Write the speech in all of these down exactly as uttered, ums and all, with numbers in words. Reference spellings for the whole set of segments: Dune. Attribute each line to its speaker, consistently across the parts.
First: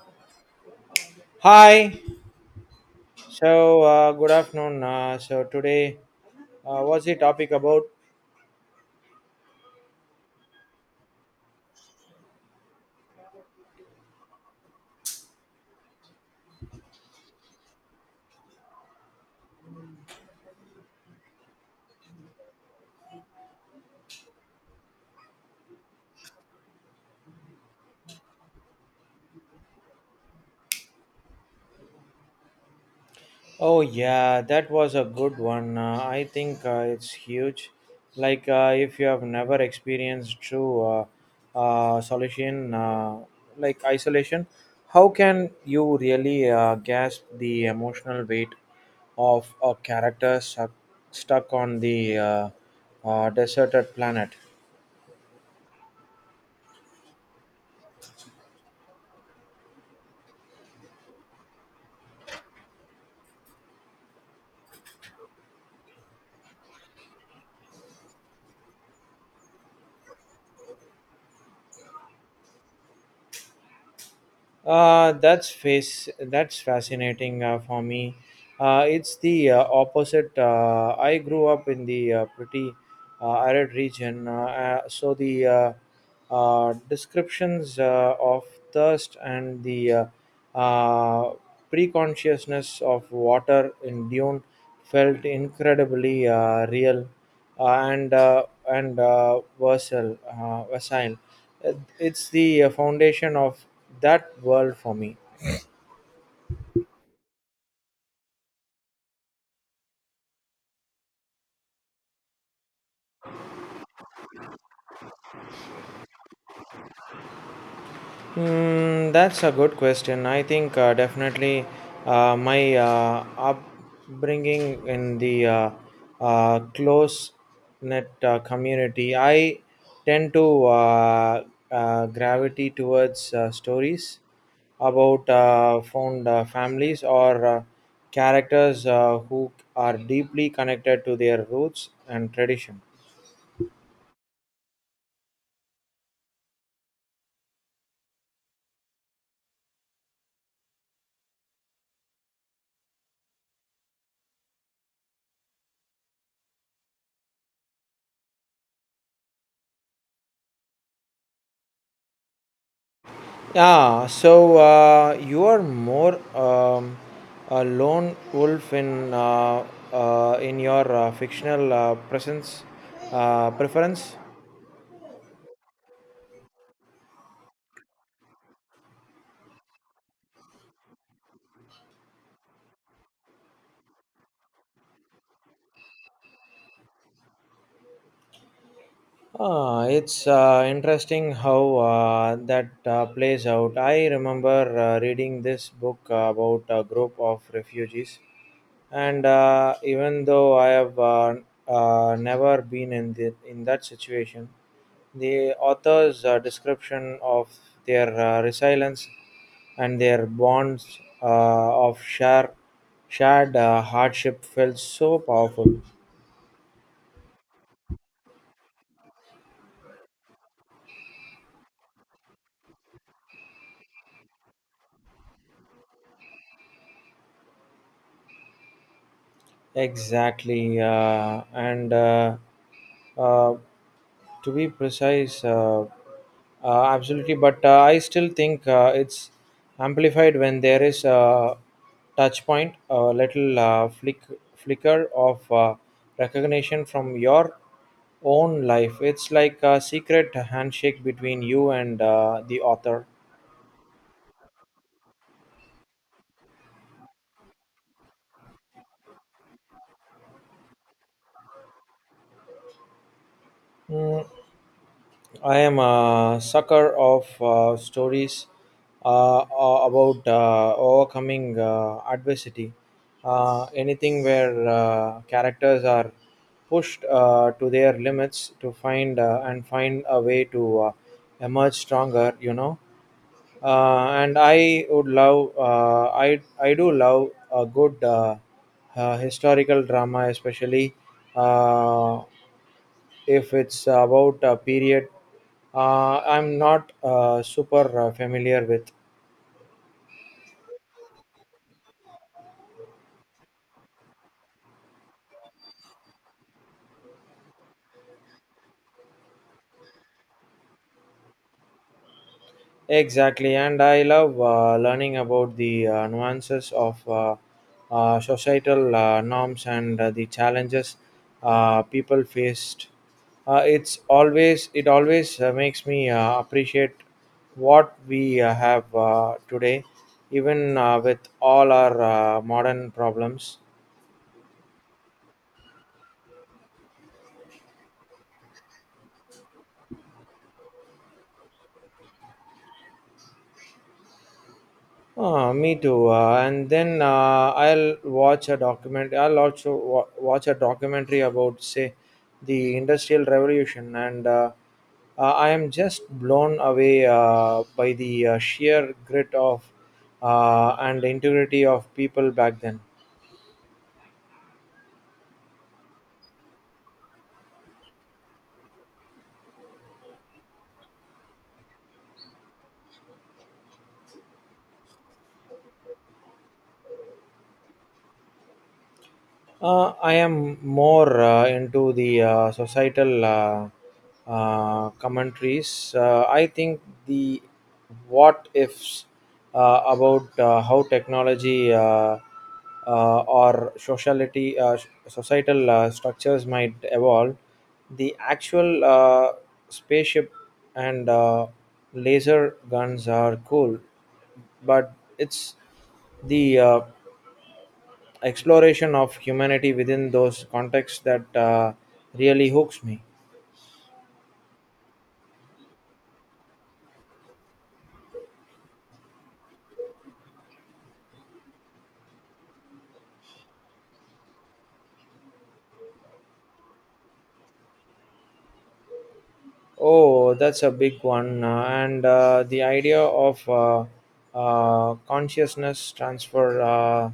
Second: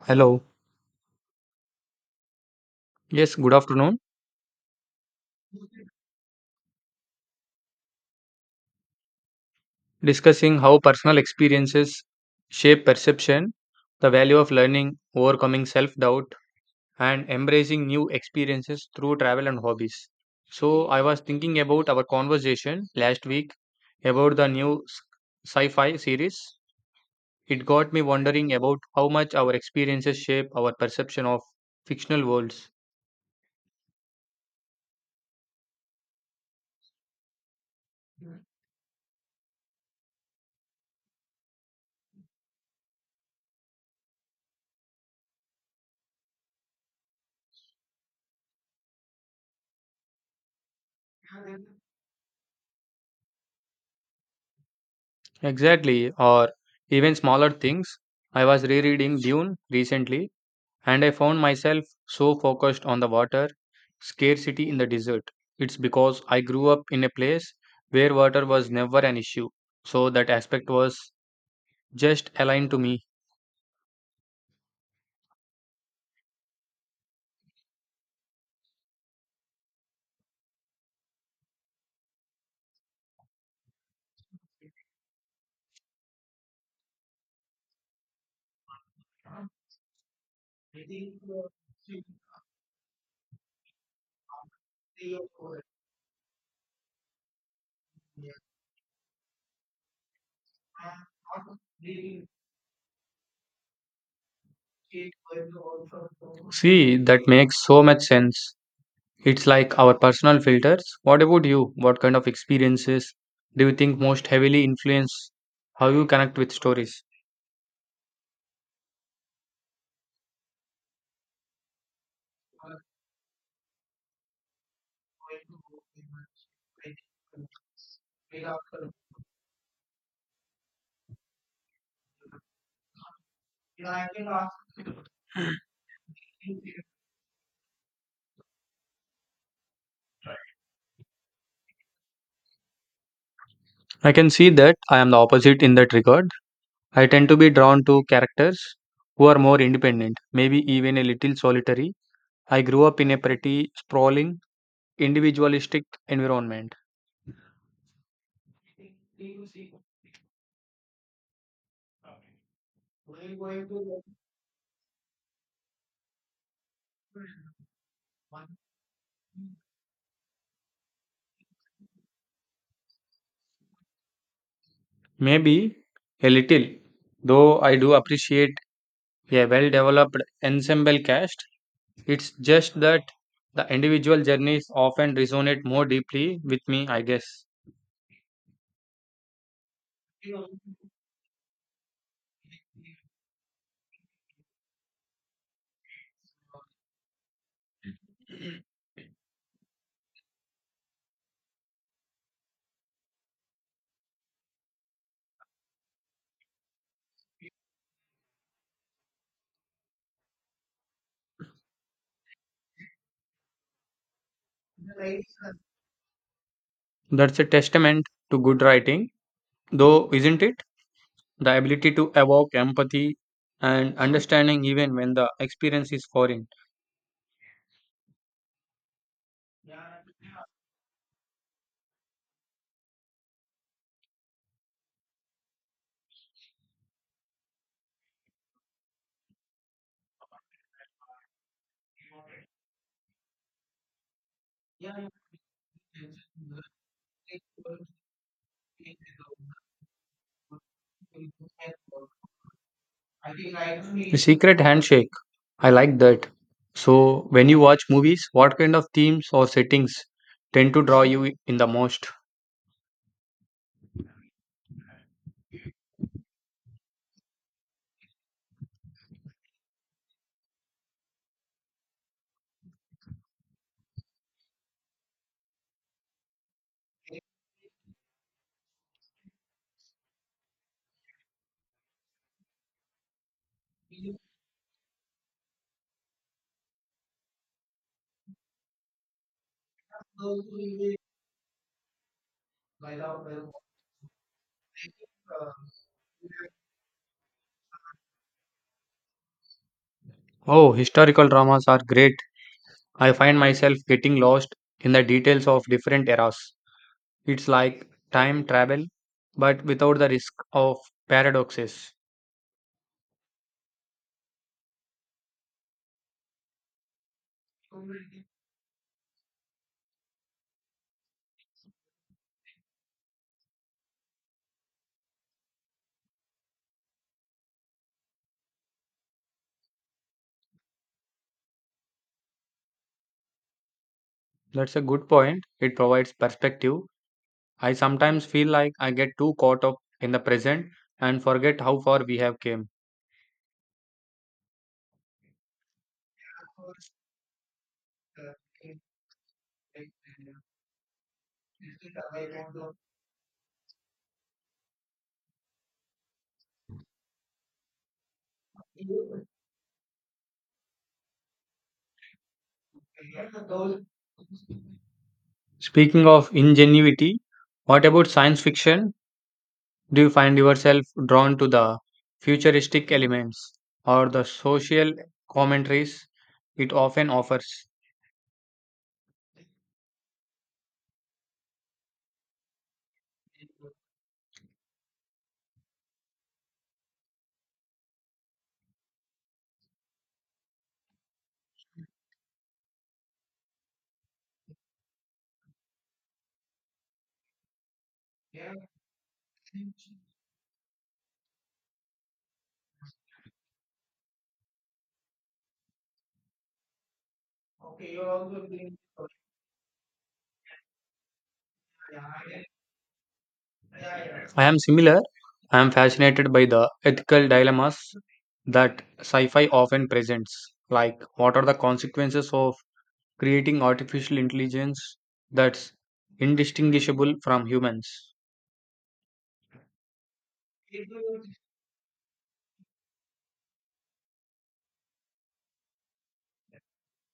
Speaker 1: Hello.
Speaker 2: Hi.
Speaker 1: Yes, good
Speaker 2: So
Speaker 1: afternoon.
Speaker 2: uh, good afternoon. Uh, so today, uh, what's the topic about?
Speaker 1: Discussing how personal experiences shape perception, the value of learning, overcoming self doubt, and embracing new experiences through travel and hobbies. So, I was thinking about our conversation last week about the new sci fi series. It got me wondering about how much our experiences shape our perception of fictional worlds.
Speaker 2: Oh yeah, that was a good one. Uh, I think uh, it's huge. Like uh, if you have never experienced true uh, uh, solution, uh, like isolation, how can you really uh, grasp the emotional weight of a character stuck, stuck on the uh, uh, deserted planet?
Speaker 1: Exactly, or even smaller things. I was rereading Dune recently and I found myself so focused on the water scarcity in the desert. It's because I grew up in a place where water was never an issue. So that aspect was just aligned to me.
Speaker 2: Uh, that's face. That's fascinating uh, for me. Uh, it's the uh, opposite. Uh, I grew up in the uh, pretty uh, arid region, uh, uh, so the uh, uh, descriptions uh, of thirst and the uh, uh, preconsciousness of water in Dune felt incredibly uh, real. Uh, and uh, and uh, Versailles. Uh, Versailles. It's the uh, foundation of that world for me.
Speaker 1: See, that makes so much sense. It's like our personal filters. What about you? What kind of experiences do you think most heavily influence how you connect with stories?
Speaker 2: Mm, that's a good question. I think uh, definitely uh, my uh, upbringing in the uh, uh, close knit uh, community, I tend to uh, uh, gravity towards uh, stories about uh, found uh, families or uh, characters uh, who are deeply connected to their roots and tradition.
Speaker 1: I can see that I am the opposite in that regard. I tend to be drawn to characters who are more independent, maybe even a little solitary. I grew up in a pretty sprawling, individualistic environment.
Speaker 2: Yeah, so uh, you are more um, a lone wolf in uh, uh, in your uh, fictional uh, presence uh, preference.
Speaker 1: Maybe a little, though I do appreciate a well developed ensemble cast. It's just that the individual journeys often resonate more deeply with me, I guess.
Speaker 2: Ah, it's uh, interesting how uh, that uh, plays out. I remember uh, reading this book about a group of refugees and uh, even though I have uh, uh, never been in the, in that situation, the author's uh, description of their uh, resilience and their bonds uh, of share, shared uh, hardship felt so powerful.
Speaker 1: That's a testament to good writing, though, isn't it? The ability to evoke empathy and understanding even when the experience is foreign.
Speaker 2: Exactly, uh, and uh, uh, to be precise, uh, uh, absolutely. But uh, I still think uh, it's amplified when there is a touch point, a little uh, flick, flicker of uh, recognition from your own life. It's like a secret handshake between you and uh, the author.
Speaker 1: The secret handshake. I like that. So, when you watch movies, what kind of themes or settings tend to draw you in the most?
Speaker 2: Mm, I am a sucker of uh, stories uh, a- about uh, overcoming uh, adversity. Uh, anything where uh, characters are pushed uh, to their limits to find uh, and find a way to uh, emerge stronger. You know, uh, and I would love uh, I I do love a good uh, uh, historical drama, especially. Uh, if it's about a period uh, I'm not uh, super uh, familiar with.
Speaker 1: Oh, historical dramas are great. I find myself getting lost in the details of different eras. It's like time travel, but without the risk of paradoxes.
Speaker 2: Exactly, and I love uh, learning about the uh, nuances of uh, uh, societal uh, norms and uh, the challenges uh, people faced. Uh, it's always it always uh, makes me uh, appreciate what we uh, have uh, today, even uh, with all our uh, modern problems.
Speaker 1: That's a good point. It provides perspective. I sometimes feel like I get too caught up in the present and forget how far we have came.
Speaker 2: Ah, me too. Uh, and then uh, I'll watch a document. I'll also wa- watch a documentary about, say, the Industrial Revolution, and uh, uh, I am just blown away uh, by the uh, sheer grit of uh, and integrity of people back then.
Speaker 1: Speaking of ingenuity, what about science fiction? Do you find yourself drawn to the futuristic elements or the social commentaries it often offers?
Speaker 2: Uh, I am more uh, into the uh, societal uh, uh, commentaries. Uh, I think the what ifs uh, about uh, how technology uh, uh, or sociality, uh, societal uh, structures might evolve. The actual uh, spaceship and uh, laser guns are cool, but it's the uh, exploration of humanity within those contexts that uh, really hooks me.
Speaker 1: I am similar. I am fascinated by the ethical dilemmas that sci fi often presents, like what are the consequences of creating artificial intelligence that's indistinguishable from humans?
Speaker 2: Oh, that's a big one. Uh, and uh, the idea of uh, uh, consciousness transfer, uh,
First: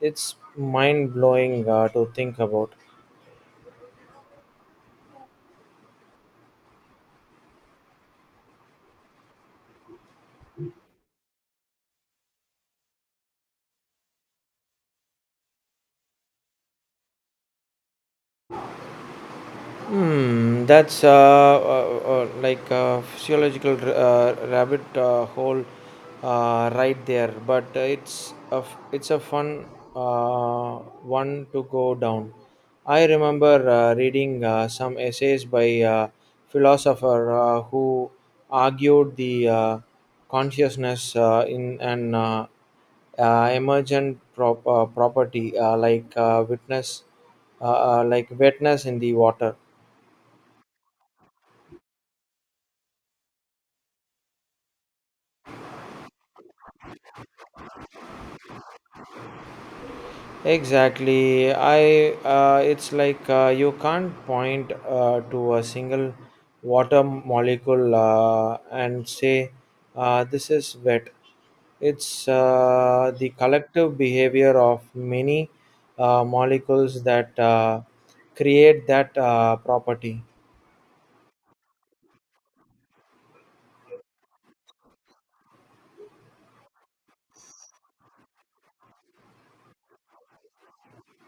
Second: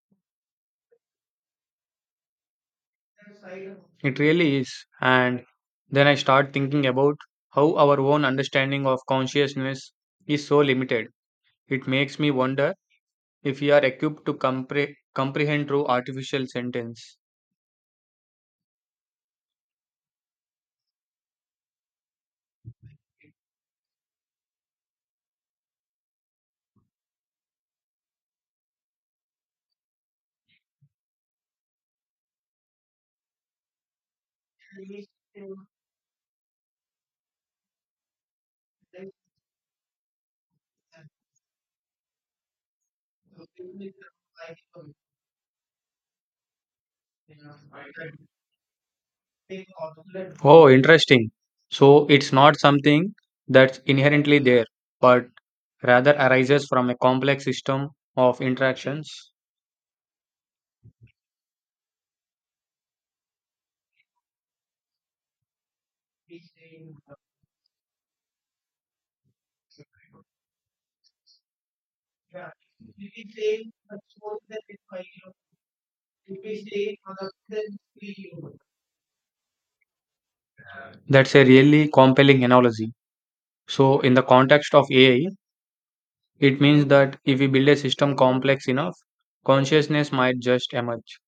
Speaker 2: it's mind blowing uh, to think about.
Speaker 1: It really is. And then I start thinking about how our own understanding of consciousness is so limited. It makes me wonder if we are equipped to compre- comprehend through artificial sentence.
Speaker 2: Hmm, that's uh, uh, uh, like a physiological r- uh, rabbit uh, hole uh, right there, but uh, it's a f- it's a fun uh, one to go down. I remember uh, reading uh, some essays by uh, philosopher uh, who argued the uh, consciousness uh, in an uh, uh, emergent prop- uh, property uh, like uh, witness uh, uh, like wetness in the water.
Speaker 1: Oh, interesting. So it's not something that's inherently there, but rather arises from a complex system of interactions.
Speaker 2: Exactly. I uh, It's like uh, you can't point uh, to a single water molecule uh, and say uh, this is wet. It's uh, the collective behavior of many uh, molecules that uh, create that uh, property.
Speaker 1: That's a really compelling analogy. So, in the context of A I, it means that if we build a system complex enough, consciousness might just emerge.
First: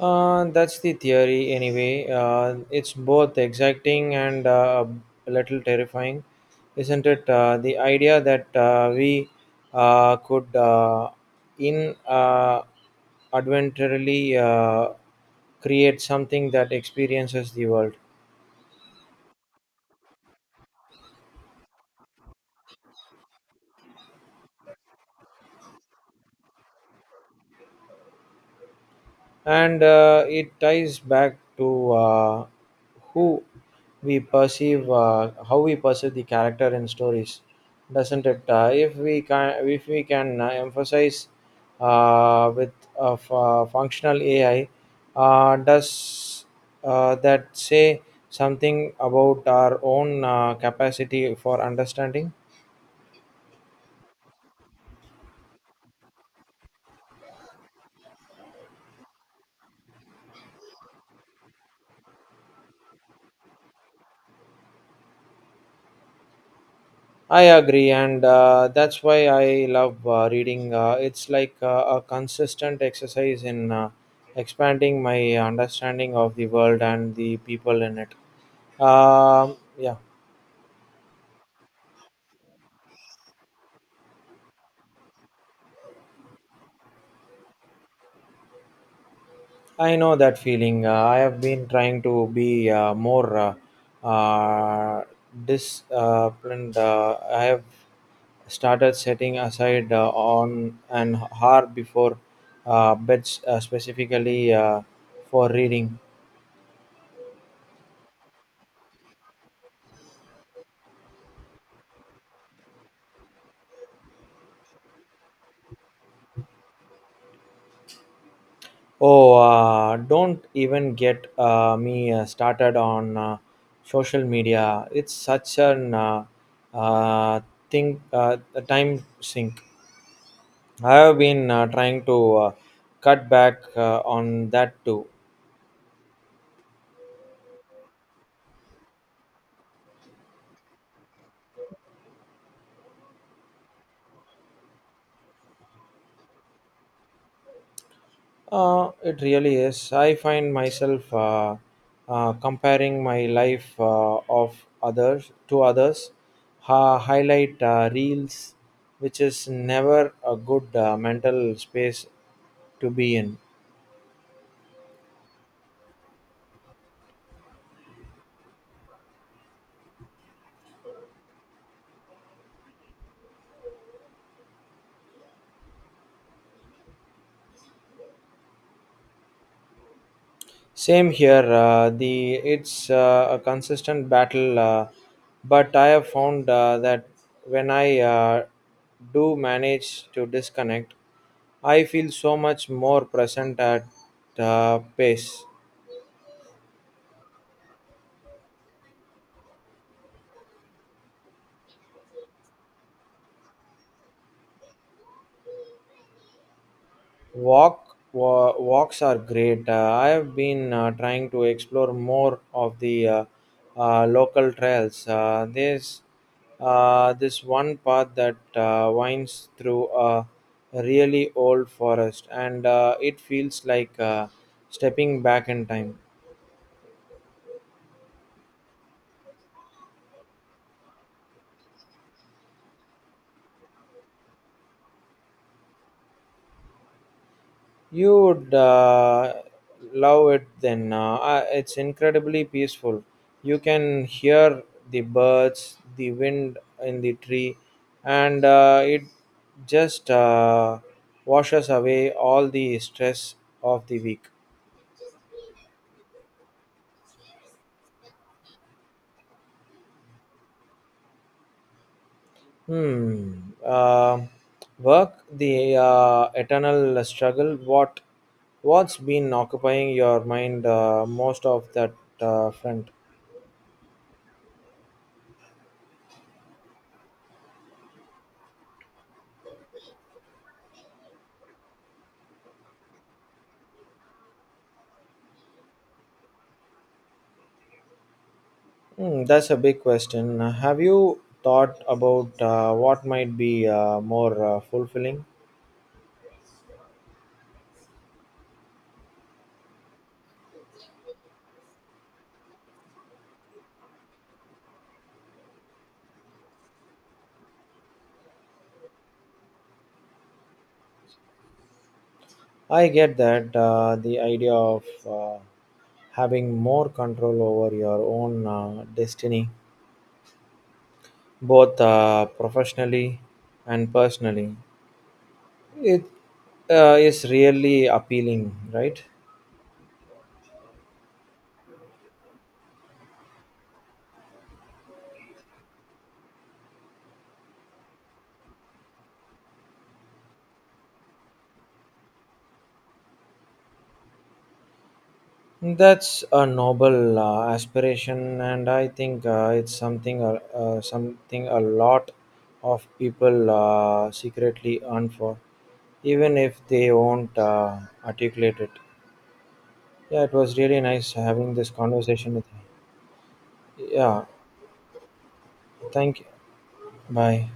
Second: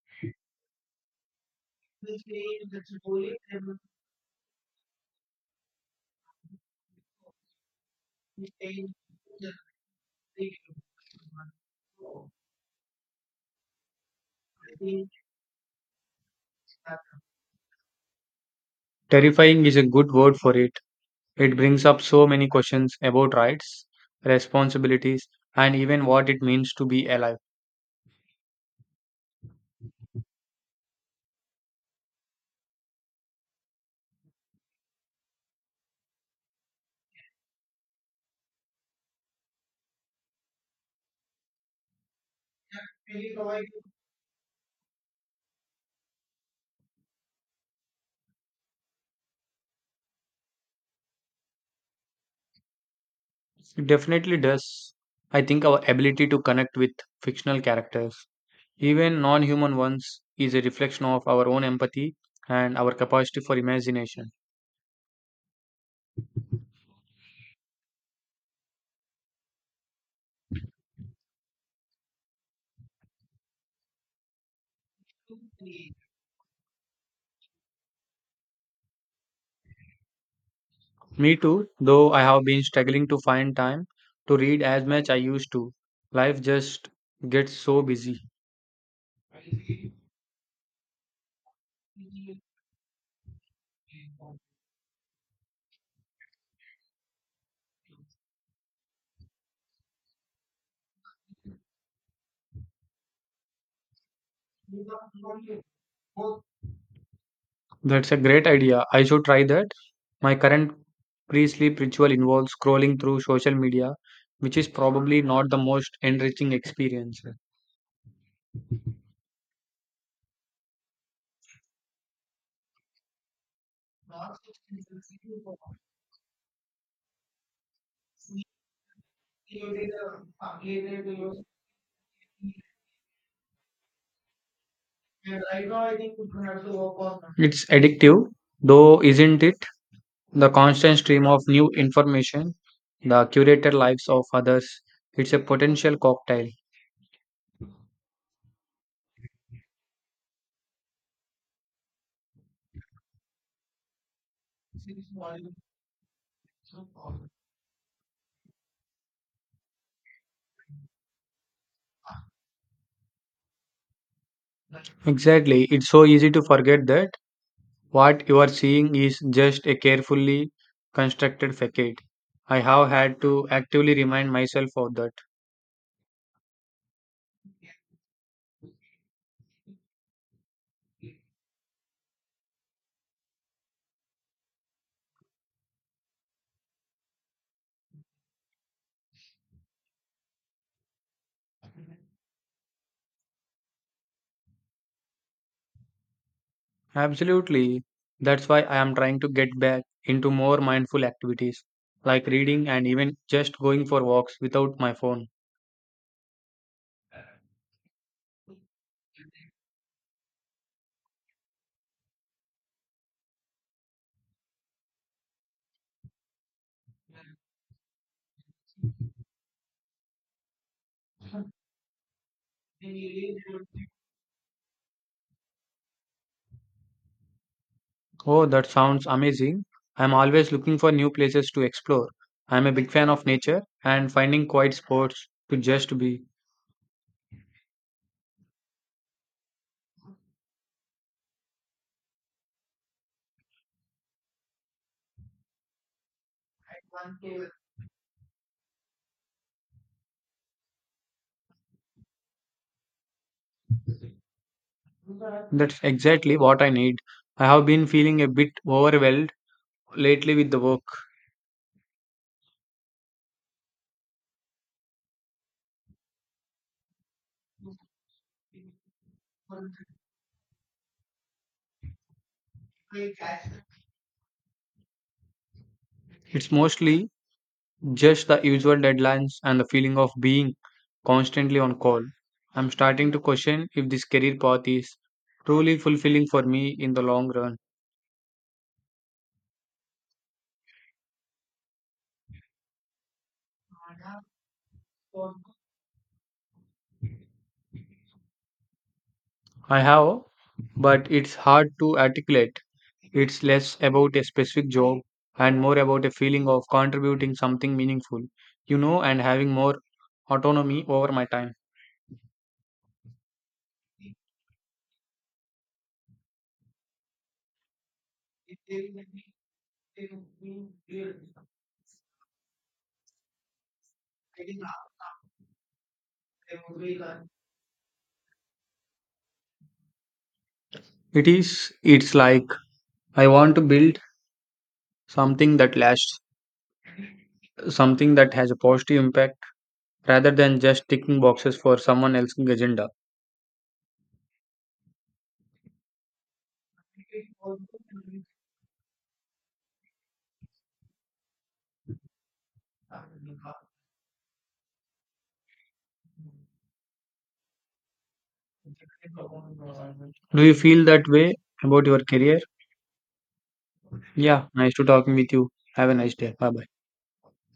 Speaker 2: Uh, that's the theory, anyway. Uh, it's both exciting and uh, a little terrifying, isn't it? Uh, the idea that uh, we uh, could uh, in uh, adventurally uh, create something that experiences the world.
Speaker 1: Terrifying is a good word for it. It brings up so many questions about rights, responsibilities, and even what it means to be alive.
Speaker 2: And uh, it ties back to uh, who we perceive uh, how we perceive the character in stories, doesn't it? Uh, if we can if we can uh, emphasize uh, with of uh, functional AI, uh, does uh, that say something about our own uh, capacity for understanding?
Speaker 1: It definitely does. I think our ability to connect with fictional characters, even non human ones, is a reflection of our own empathy and our capacity for imagination.
Speaker 2: I agree, and uh, that's why I love uh, reading. Uh, it's like uh, a consistent exercise in uh, expanding my understanding of the world and the people in it. Um, yeah.
Speaker 1: Me too, though I have been struggling to find time to read as much I used to. Life just gets so busy.
Speaker 2: I know that feeling. Uh, I have been trying to be uh, more uh, uh, disciplined. Uh, I have started setting aside uh, on an hour before uh, beds, uh, specifically uh, for reading.
Speaker 1: That's a great idea. I should try that. My current pre sleep ritual involves scrolling through social media, which is probably not the most enriching experience.
Speaker 2: Oh, uh, don't even get uh, me uh, started on uh, social media. It's such an uh, uh, thing, uh, a time sink. I have been uh, trying to uh, cut back uh, on that too.
Speaker 1: It's addictive, though, isn't it? The constant stream of new information, the curated lives of others, it's a potential cocktail.
Speaker 2: Uh, it really is. I find myself uh, uh, comparing my life uh, of others to others, uh, highlight uh, reels, which is never a good uh, mental space to be in.
Speaker 1: Exactly. It's so easy to forget that. What you are seeing is just a carefully constructed facade. I have had to actively remind myself of that.
Speaker 2: Same here. Uh, the it's uh, a consistent battle, uh, but I have found uh, that when I uh, do manage to disconnect, I feel so much more present at uh, pace.
Speaker 1: Absolutely. That's why I am trying to get back into more mindful activities like reading and even just going for walks without my phone.
Speaker 2: Walk, wa- walks are great. Uh, I have been uh, trying to explore more of the uh, uh, local trails. Uh, there's uh, this one path that uh, winds through a really old forest, and uh, it feels like uh, stepping back in time.
Speaker 1: Oh, that sounds amazing. I'm always looking for new places to explore. I'm a big fan of nature and finding quiet spots to just be.
Speaker 2: You would uh, love it then. Uh, uh, it's incredibly peaceful. You can hear the birds, the wind in the tree, and uh, it just uh, washes away all the stress of the week.
Speaker 1: That's exactly what I need. I have been feeling a bit overwhelmed lately with the work.
Speaker 2: Hmm. Uh, work, the uh, eternal struggle. What, what's been occupying your mind uh, most of that uh, front?
Speaker 1: It's mostly just the usual deadlines and the feeling of being constantly on call. I'm starting to question if this career path is truly fulfilling for me in the long run.
Speaker 2: Hmm, that's a big question. Have you thought about uh, what might be uh, more uh, fulfilling?
Speaker 1: I have, but it's hard to articulate. It's less about a specific job and more about a feeling of contributing something meaningful, you know, and having more autonomy over my time.
Speaker 2: I get that uh, the idea of uh, having more control over your own uh, destiny, both uh, professionally and personally, it uh, is really appealing, right?
Speaker 1: It is, it's like I want to build something that lasts, something that has a positive impact rather than just ticking boxes for someone else's agenda.
Speaker 2: That's a noble uh, aspiration, and I think uh, it's something uh, uh, something a lot of people uh, secretly earn for, even if they won't uh, articulate it. Yeah, it
Speaker 1: Do you
Speaker 2: was really
Speaker 1: feel that
Speaker 2: nice
Speaker 1: way
Speaker 2: having this
Speaker 1: about your
Speaker 2: conversation
Speaker 1: career?
Speaker 2: with you. Yeah,
Speaker 1: Yeah, nice to talking with you. Have a nice
Speaker 2: thank you.
Speaker 1: day. Bye bye.
Speaker 2: Bye.